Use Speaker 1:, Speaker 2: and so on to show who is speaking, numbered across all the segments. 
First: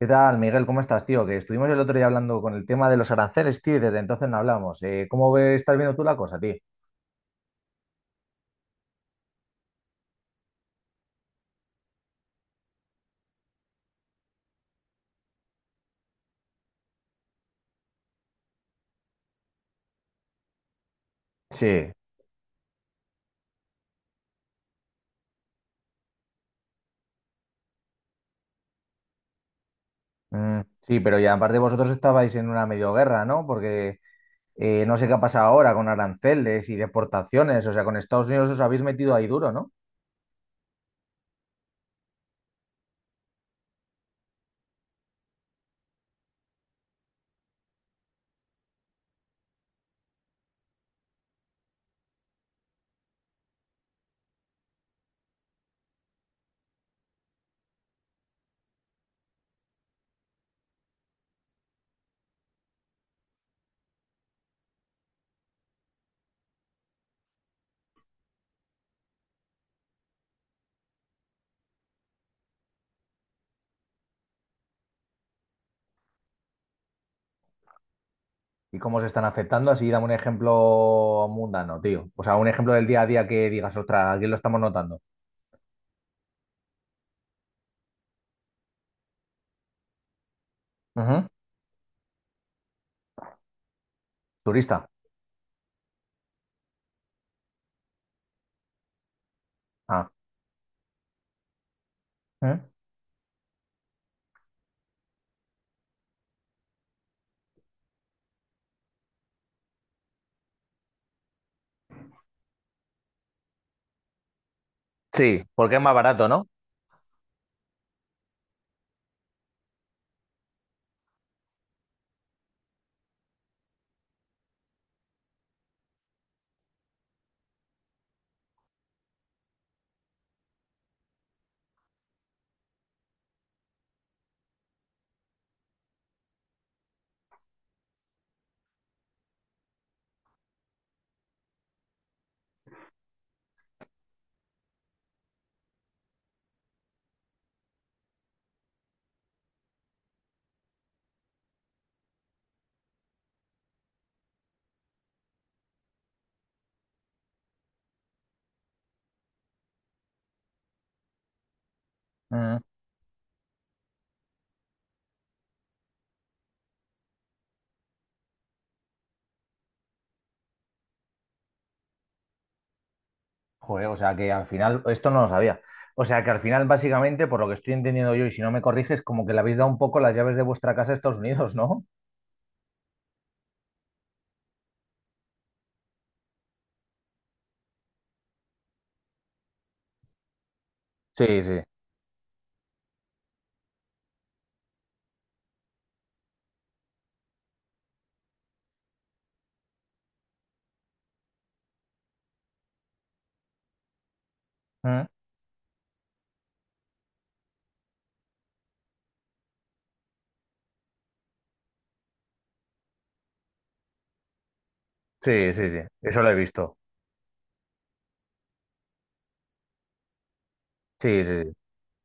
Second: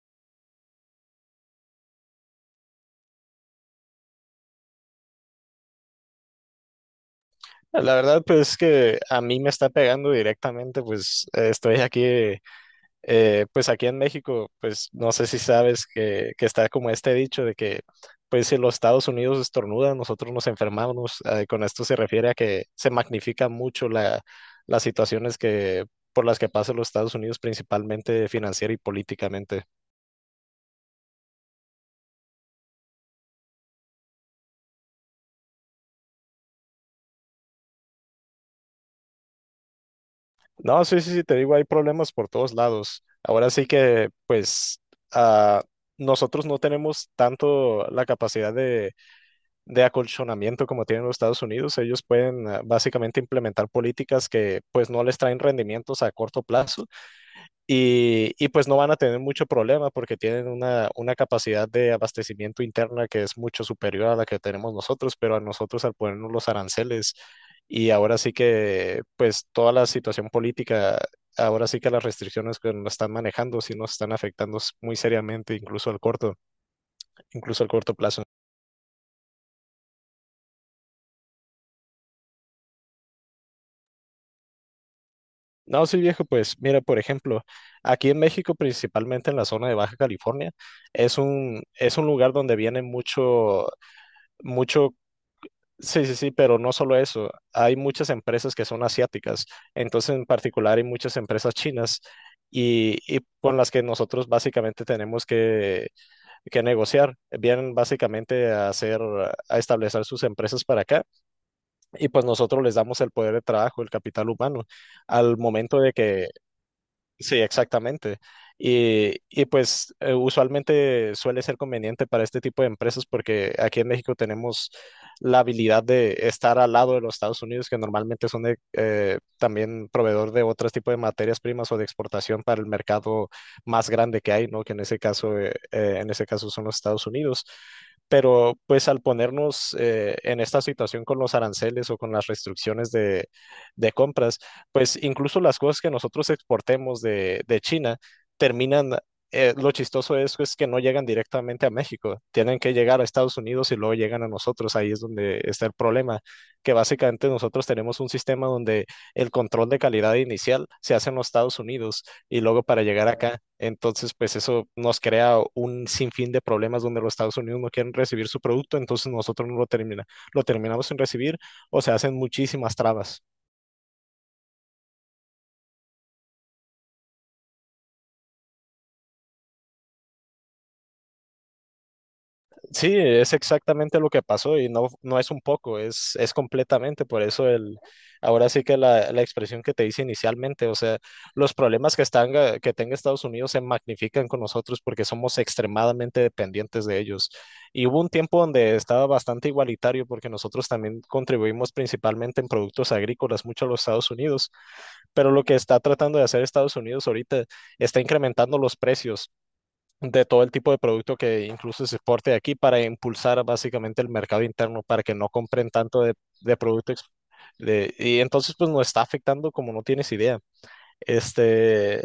Speaker 1: ¿Qué tal, Miguel? ¿Cómo estás, tío? Que estuvimos el otro día hablando con el tema de los aranceles, tío, y desde entonces no hablamos. ¿Cómo ves, estás viendo tú la cosa, tío?
Speaker 2: La verdad, pues es que a mí me está pegando directamente, pues estoy aquí, pues aquí en México. Pues no sé si sabes que está como este dicho de que, pues si los Estados Unidos estornudan, nosotros nos enfermamos. Con
Speaker 1: Sí,
Speaker 2: esto se refiere a que se magnifica mucho las situaciones que, por las que pasan los Estados Unidos, principalmente financiera y políticamente.
Speaker 1: mm, sí, pero ya aparte vosotros estabais en una medio guerra, ¿no? Porque no sé qué ha pasado ahora con aranceles y deportaciones, o sea, con Estados Unidos os habéis metido ahí duro, ¿no?
Speaker 2: No, sí, sí, sí, te digo, hay problemas por todos lados. Ahora sí que, pues, ah, nosotros no tenemos tanto la capacidad de acolchonamiento como tienen los Estados Unidos. Ellos pueden básicamente implementar políticas que, pues, no les traen rendimientos a corto plazo, y pues no van a tener mucho problema porque tienen una capacidad de abastecimiento interna que es mucho superior a la que tenemos nosotros, pero a nosotros al ponernos los aranceles y ahora sí que pues toda la situación política, ahora sí que las restricciones que nos están manejando sí nos están afectando muy seriamente, incluso al incluso al corto plazo.
Speaker 1: ¿Y cómo os están afectando? Así dame un ejemplo mundano, tío. O sea, un ejemplo del día a día que digas, ostras, aquí lo estamos notando.
Speaker 2: No, sí viejo, pues mira, por ejemplo, aquí en México, principalmente en la zona de Baja California,
Speaker 1: Ujú.
Speaker 2: es un lugar donde viene mucho
Speaker 1: Turista.
Speaker 2: mucho. Sí, sí, sí, pero no solo eso, hay muchas empresas que son asiáticas,
Speaker 1: Ah.
Speaker 2: entonces en particular hay muchas empresas chinas
Speaker 1: ¿Mm?
Speaker 2: y con las que nosotros básicamente tenemos que negociar, vienen básicamente a hacer, a establecer sus empresas para acá y pues nosotros les damos el poder de trabajo, el capital humano, al
Speaker 1: Sí, porque
Speaker 2: momento
Speaker 1: es
Speaker 2: de
Speaker 1: más
Speaker 2: que.
Speaker 1: barato,
Speaker 2: Sí, exactamente. Y pues usualmente suele ser conveniente para este tipo de empresas porque aquí en México tenemos la habilidad de estar al lado de los Estados Unidos, que normalmente son de, también proveedor de otros tipos de materias primas o de exportación para el mercado más grande que hay, ¿no? Que en ese caso son los Estados Unidos. Pero pues al ponernos en esta situación con los aranceles o con las restricciones de compras, pues incluso las cosas que nosotros exportemos de China terminan, lo chistoso de eso es pues, que no llegan directamente a México, tienen que llegar a Estados Unidos y luego llegan a nosotros, ahí es donde está el problema, que básicamente nosotros tenemos un sistema donde el control de calidad inicial se hace en los Estados Unidos y
Speaker 1: ¿no?
Speaker 2: luego para llegar acá, entonces pues eso nos crea un sinfín de problemas donde los Estados Unidos no quieren recibir su producto, entonces nosotros no lo termina, lo terminamos sin recibir o se hacen muchísimas trabas.
Speaker 1: Joder, o sea que al final, esto no lo sabía. O sea que al final, básicamente, por lo que estoy entendiendo yo, y si no me corriges, como que le habéis dado un poco las llaves de vuestra casa a Estados Unidos, ¿no?
Speaker 2: Sí, es exactamente lo que pasó y no, no es un poco, es completamente. Por eso ahora sí que la expresión que te hice inicialmente, o sea,
Speaker 1: Sí,
Speaker 2: los
Speaker 1: sí.
Speaker 2: problemas que están, que tenga Estados Unidos se magnifican con nosotros porque somos extremadamente dependientes de ellos. Y hubo un tiempo donde estaba bastante igualitario porque nosotros también contribuimos principalmente en productos agrícolas mucho a los Estados Unidos,
Speaker 1: Mm.
Speaker 2: pero lo que está tratando de hacer Estados Unidos ahorita está incrementando los precios de todo el tipo de producto que incluso se exporte de aquí para impulsar básicamente el mercado interno para que no
Speaker 1: Sí, sí,
Speaker 2: compren
Speaker 1: sí.
Speaker 2: tanto
Speaker 1: Eso lo he
Speaker 2: de
Speaker 1: visto.
Speaker 2: producto ex- y entonces pues nos está afectando como no tienes idea.
Speaker 1: Sí, sí, sí.
Speaker 2: Este,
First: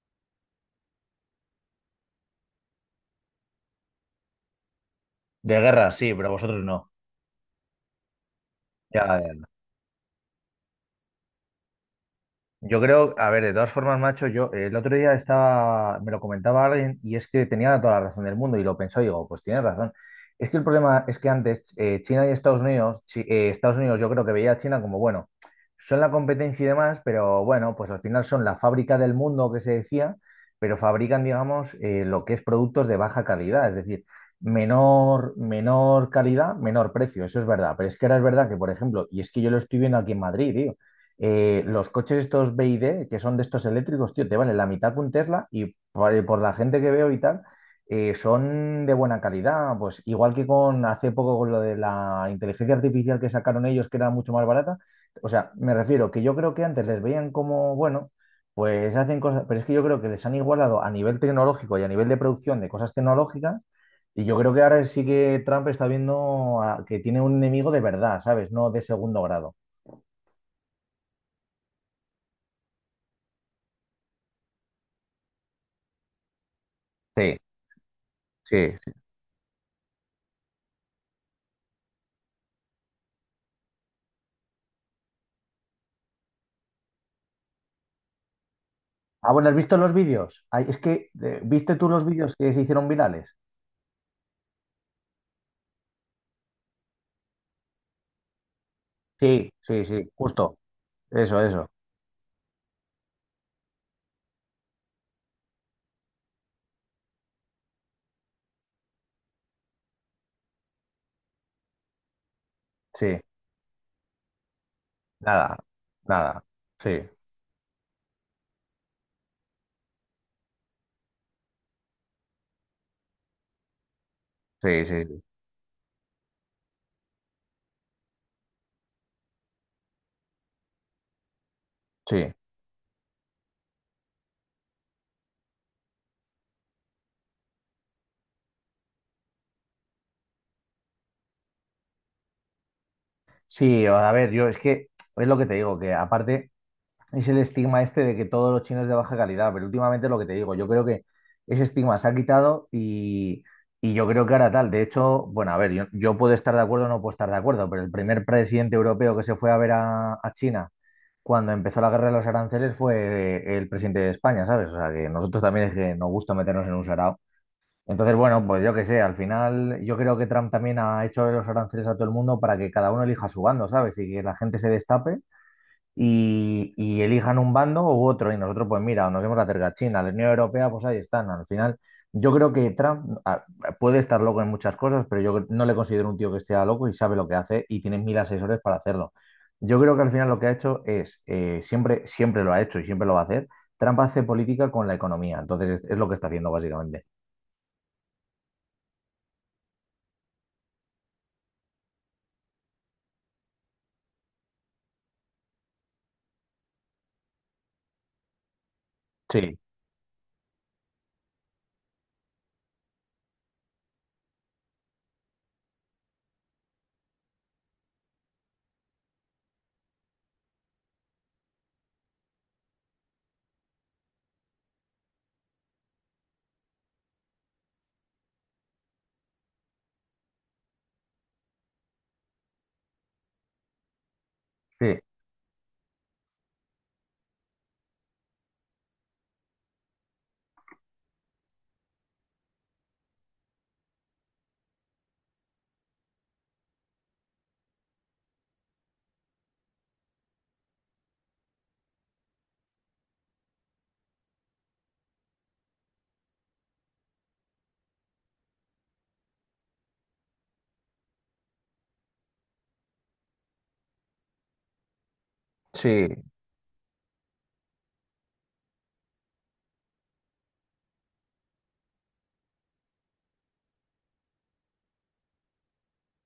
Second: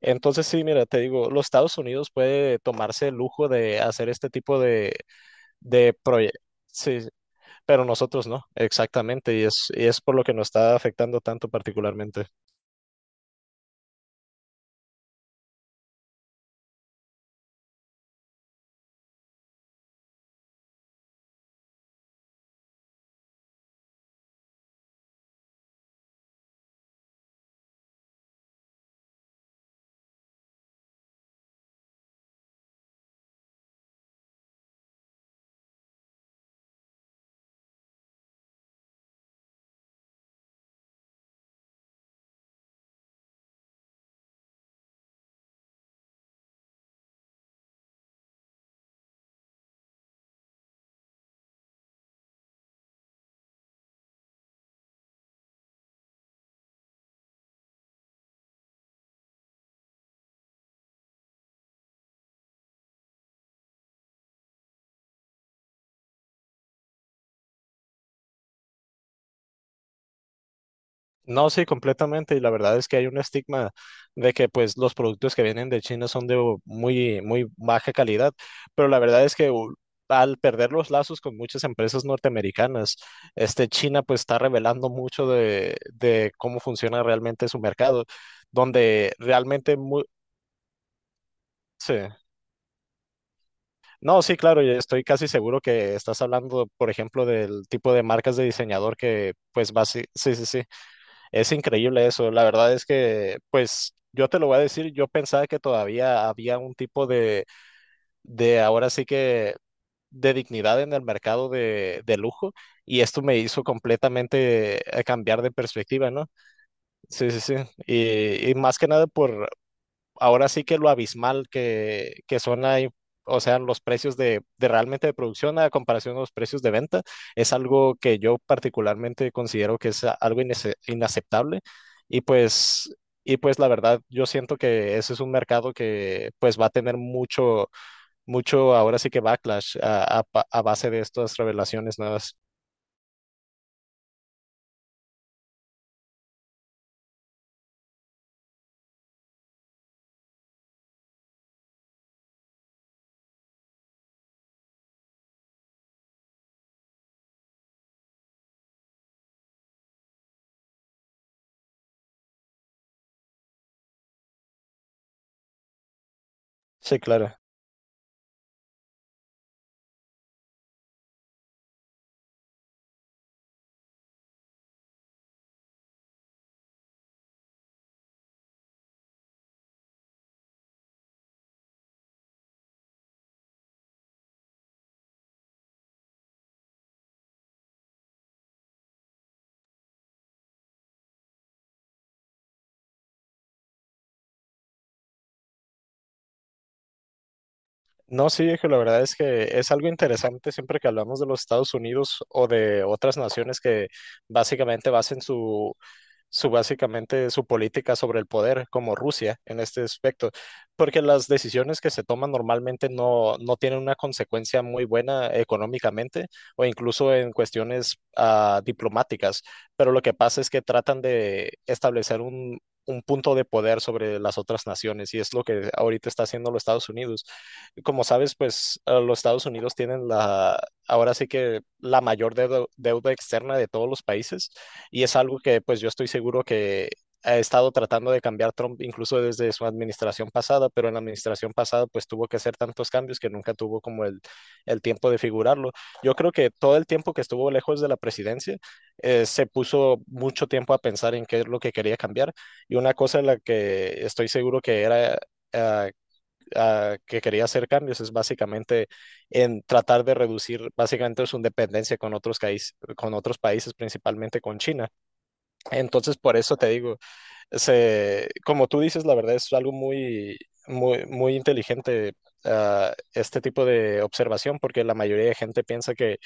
Speaker 2: entonces sí, mira, te digo, los Estados Unidos puede tomarse el lujo de hacer este tipo
Speaker 1: De guerra,
Speaker 2: de
Speaker 1: sí, pero
Speaker 2: proyectos.
Speaker 1: vosotros no.
Speaker 2: Sí, pero nosotros no,
Speaker 1: Ya,
Speaker 2: exactamente,
Speaker 1: ya.
Speaker 2: y es por lo que nos está afectando tanto particularmente.
Speaker 1: Yo creo, a ver, de todas formas, macho, yo el otro día estaba, me lo comentaba alguien y es que tenía toda la razón del mundo y lo pensó y digo, pues tienes razón. Es que el problema es que antes China y Estados Unidos, Estados Unidos yo creo que veía a China como, bueno, son la competencia y demás, pero bueno, pues al final son la fábrica del mundo que se decía, pero fabrican, digamos, lo que es productos de baja calidad, es decir, menor, menor calidad, menor precio, eso es verdad. Pero es que ahora es verdad que, por ejemplo, y es que yo lo estoy viendo aquí en Madrid, tío los coches estos BYD, que son de estos eléctricos, tío, te vale la mitad que un Tesla y por la gente que veo y tal, son de buena calidad. Pues igual que con hace poco con lo de la inteligencia artificial que sacaron ellos, que era mucho más barata. O sea, me refiero que yo creo que antes les veían como, bueno, pues hacen cosas, pero es que yo creo que les han igualado a nivel tecnológico y a nivel de producción de cosas tecnológicas. Y yo creo que ahora sí que Trump está viendo que tiene un enemigo de verdad, ¿sabes? No de segundo grado.
Speaker 2: No, sí, completamente. Y la verdad es que hay un estigma de que pues los productos que vienen de China son muy,
Speaker 1: Sí,
Speaker 2: muy baja calidad.
Speaker 1: sí.
Speaker 2: Pero la verdad es que al perder los lazos con muchas empresas norteamericanas, este China pues está revelando mucho de cómo funciona realmente su mercado, donde
Speaker 1: Ah, bueno, ¿has visto
Speaker 2: realmente
Speaker 1: los vídeos? Ay, es que, ¿viste tú
Speaker 2: sí.
Speaker 1: los vídeos que se hicieron virales?
Speaker 2: No, sí, claro, y estoy casi seguro que estás hablando, por ejemplo, del tipo de marcas de diseñador que
Speaker 1: Sí,
Speaker 2: pues
Speaker 1: sí,
Speaker 2: va, sí,
Speaker 1: sí,
Speaker 2: sí, sí,
Speaker 1: justo.
Speaker 2: sí.
Speaker 1: Eso,
Speaker 2: Es
Speaker 1: eso.
Speaker 2: increíble eso. La verdad es que, pues, yo te lo voy a decir, yo pensaba que todavía había un tipo de ahora sí que, de dignidad en el mercado de lujo y
Speaker 1: Sí,
Speaker 2: esto me hizo completamente cambiar de
Speaker 1: nada,
Speaker 2: perspectiva, ¿no?
Speaker 1: nada. Sí,
Speaker 2: Sí, sí, sí. Y más que nada por ahora sí que lo abismal que son ahí, o sea, los precios de
Speaker 1: sí, sí,
Speaker 2: realmente de
Speaker 1: sí.
Speaker 2: producción a comparación a los precios de venta, es algo que yo particularmente considero que es algo inaceptable. Y
Speaker 1: Sí,
Speaker 2: pues, y pues la verdad, yo siento que ese es un mercado que pues va a tener mucho, mucho, ahora sí que backlash a base de estas revelaciones nuevas.
Speaker 1: sí, a ver, yo es que es lo que te digo, que aparte. Es el estigma este de que todos los chinos de baja calidad, pero últimamente lo que te digo, yo creo que ese estigma se ha quitado y yo creo que ahora tal. De hecho, bueno, a ver, yo puedo estar de acuerdo o no puedo estar de acuerdo, pero el primer presidente europeo que se fue a ver a China cuando empezó la guerra de los aranceles fue el presidente de España, ¿sabes? O sea, que nosotros también es que nos gusta meternos en un
Speaker 2: Sí,
Speaker 1: sarao.
Speaker 2: claro.
Speaker 1: Entonces, bueno, pues yo qué sé, al final yo creo que Trump también ha hecho los aranceles a todo el mundo para que cada uno elija su bando, ¿sabes? Y que la gente se destape y elijan un bando u otro y nosotros pues mira, nos hemos acercado a China, a la Unión Europea, pues ahí están. Al final, yo creo que Trump puede estar loco en muchas cosas, pero yo no le considero un tío que esté loco y sabe lo que hace y tiene mil asesores para hacerlo. Yo creo que al final lo que ha hecho es, siempre, siempre lo ha hecho y siempre lo va a hacer, Trump hace política con la economía, entonces es lo que está haciendo básicamente.
Speaker 2: No, sí, viejo, la verdad es que es algo interesante siempre que hablamos de los Estados Unidos o de otras naciones que básicamente basen su básicamente su política sobre el poder, como Rusia
Speaker 1: Sí,
Speaker 2: en este aspecto, porque las decisiones que se toman normalmente no, no tienen una consecuencia muy buena económicamente o incluso en cuestiones diplomáticas, pero lo que pasa es que tratan de establecer un punto de poder sobre las otras naciones y es lo que ahorita está haciendo los Estados Unidos. Como sabes, pues los Estados Unidos tienen ahora sí que la mayor deuda externa de todos los países
Speaker 1: sí,
Speaker 2: y es algo que pues yo estoy seguro que ha estado tratando de cambiar Trump incluso desde su administración pasada, pero en la administración pasada pues tuvo que hacer tantos cambios que nunca tuvo como el tiempo de figurarlo. Yo creo que todo el tiempo que estuvo lejos de la presidencia se puso mucho tiempo a pensar en qué es lo que quería cambiar. Y una cosa en la que estoy seguro que era... eh, que quería hacer cambios es básicamente en tratar de reducir básicamente su dependencia con con otros países, principalmente con China.
Speaker 1: sí.
Speaker 2: Entonces, por eso te digo, como tú dices, la verdad es algo muy, muy, muy inteligente. Este tipo de observación, porque la mayoría de gente piensa que,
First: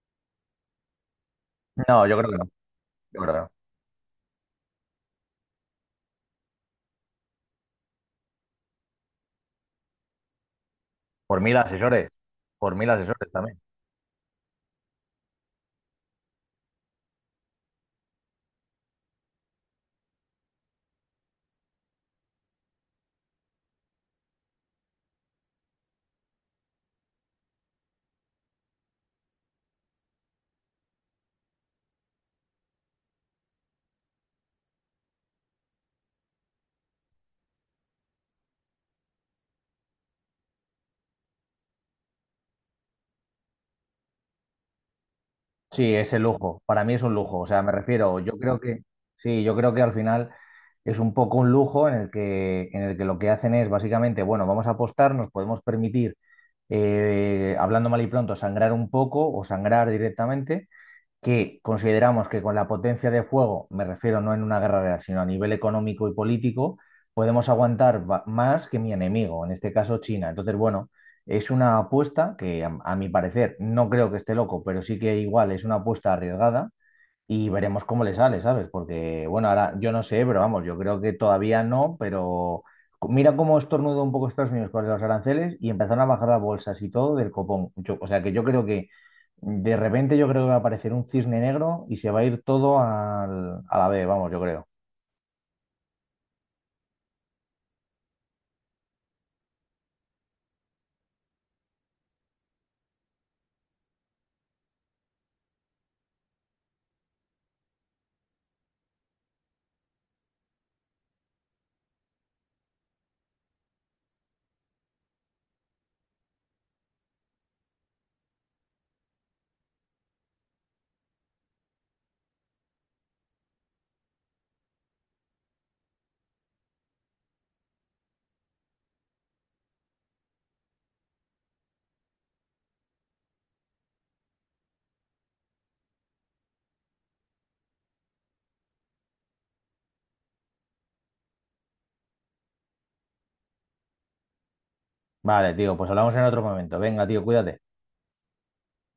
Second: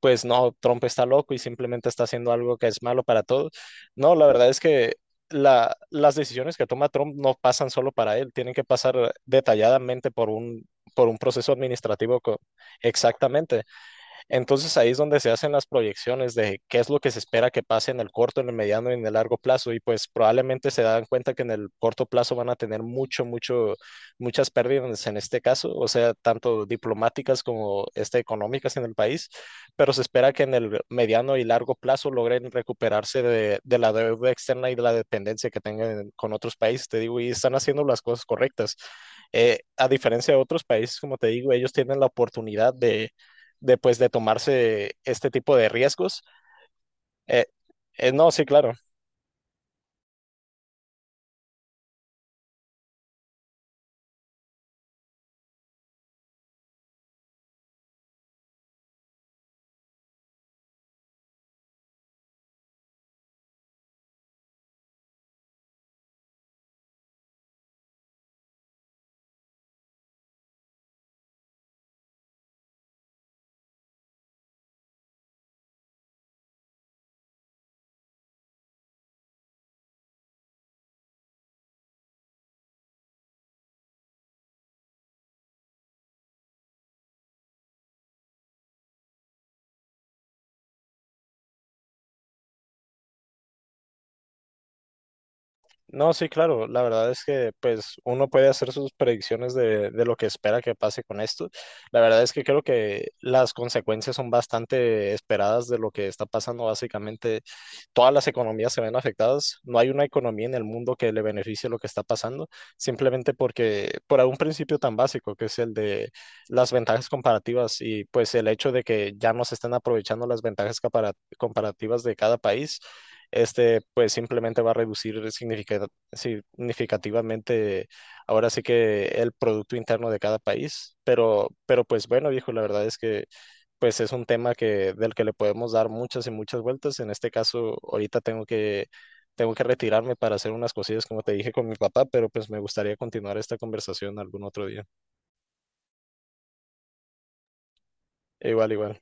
Speaker 2: pues no, Trump está loco y simplemente está
Speaker 1: No, yo creo
Speaker 2: haciendo
Speaker 1: que no,
Speaker 2: algo que es malo
Speaker 1: yo
Speaker 2: para
Speaker 1: creo que
Speaker 2: todos.
Speaker 1: no.
Speaker 2: No, la verdad es que las decisiones que toma Trump no pasan solo para él, tienen que pasar detalladamente por por un
Speaker 1: Por
Speaker 2: proceso
Speaker 1: mil asesores,
Speaker 2: administrativo co-
Speaker 1: por mil asesores también.
Speaker 2: exactamente. Entonces ahí es donde se hacen las proyecciones de qué es lo que se espera que pase en el corto, en el mediano y en el largo plazo. Y pues probablemente se dan cuenta que en el corto plazo van a tener mucho, mucho, muchas pérdidas en este caso, o sea, tanto diplomáticas como este, económicas en el país, pero se espera que en el mediano y largo plazo logren recuperarse de la deuda externa y de la dependencia que tengan con otros países, te digo, y están haciendo las cosas correctas. A diferencia de otros países, como te digo, ellos tienen la oportunidad de después de tomarse este tipo de
Speaker 1: Sí, es
Speaker 2: riesgos.
Speaker 1: el lujo. Para mí es un lujo. O
Speaker 2: Eh,
Speaker 1: sea, me refiero,
Speaker 2: no,
Speaker 1: yo
Speaker 2: sí,
Speaker 1: creo
Speaker 2: claro.
Speaker 1: que, sí, yo creo que al final es un poco un lujo en el que lo que hacen es básicamente, bueno, vamos a apostar, nos podemos permitir, hablando mal y pronto, sangrar un poco o sangrar directamente que consideramos que con la potencia de fuego, me refiero no en una guerra real, sino a nivel económico y político, podemos aguantar más que mi enemigo, en este caso China. Entonces, bueno, es una apuesta que a mi parecer no creo que esté loco, pero sí que igual es una apuesta arriesgada y veremos cómo le sale, ¿sabes? Porque, bueno, ahora yo no sé, pero vamos, yo creo que todavía no, pero mira cómo estornudó un poco Estados Unidos con los aranceles y empezaron a bajar las bolsas y todo del copón. O sea que yo creo que de repente yo creo que va a aparecer un cisne negro y se va a ir todo a la B, vamos, yo creo.
Speaker 2: No, sí, claro, la verdad es que pues uno puede hacer sus predicciones de lo que espera que pase con esto. La verdad es que creo que las consecuencias son bastante esperadas de lo que está pasando. Básicamente, todas las economías se ven afectadas. No hay una economía en el mundo que le beneficie lo que está pasando, simplemente porque por un principio tan básico que es el de las ventajas comparativas y pues el hecho de que ya no se estén aprovechando las ventajas comparativas de cada país, este pues simplemente va a reducir significativamente ahora sí que el producto interno de cada país. Pero pues bueno, viejo, la verdad es que pues es un tema que del que le podemos dar muchas y muchas vueltas. En este caso, ahorita tengo que retirarme para hacer unas cosillas como te dije con mi papá, pero pues me gustaría continuar esta conversación algún otro día.
Speaker 1: Vale, tío, pues hablamos en otro momento. Venga, tío, cuídate.
Speaker 2: Igual, igual.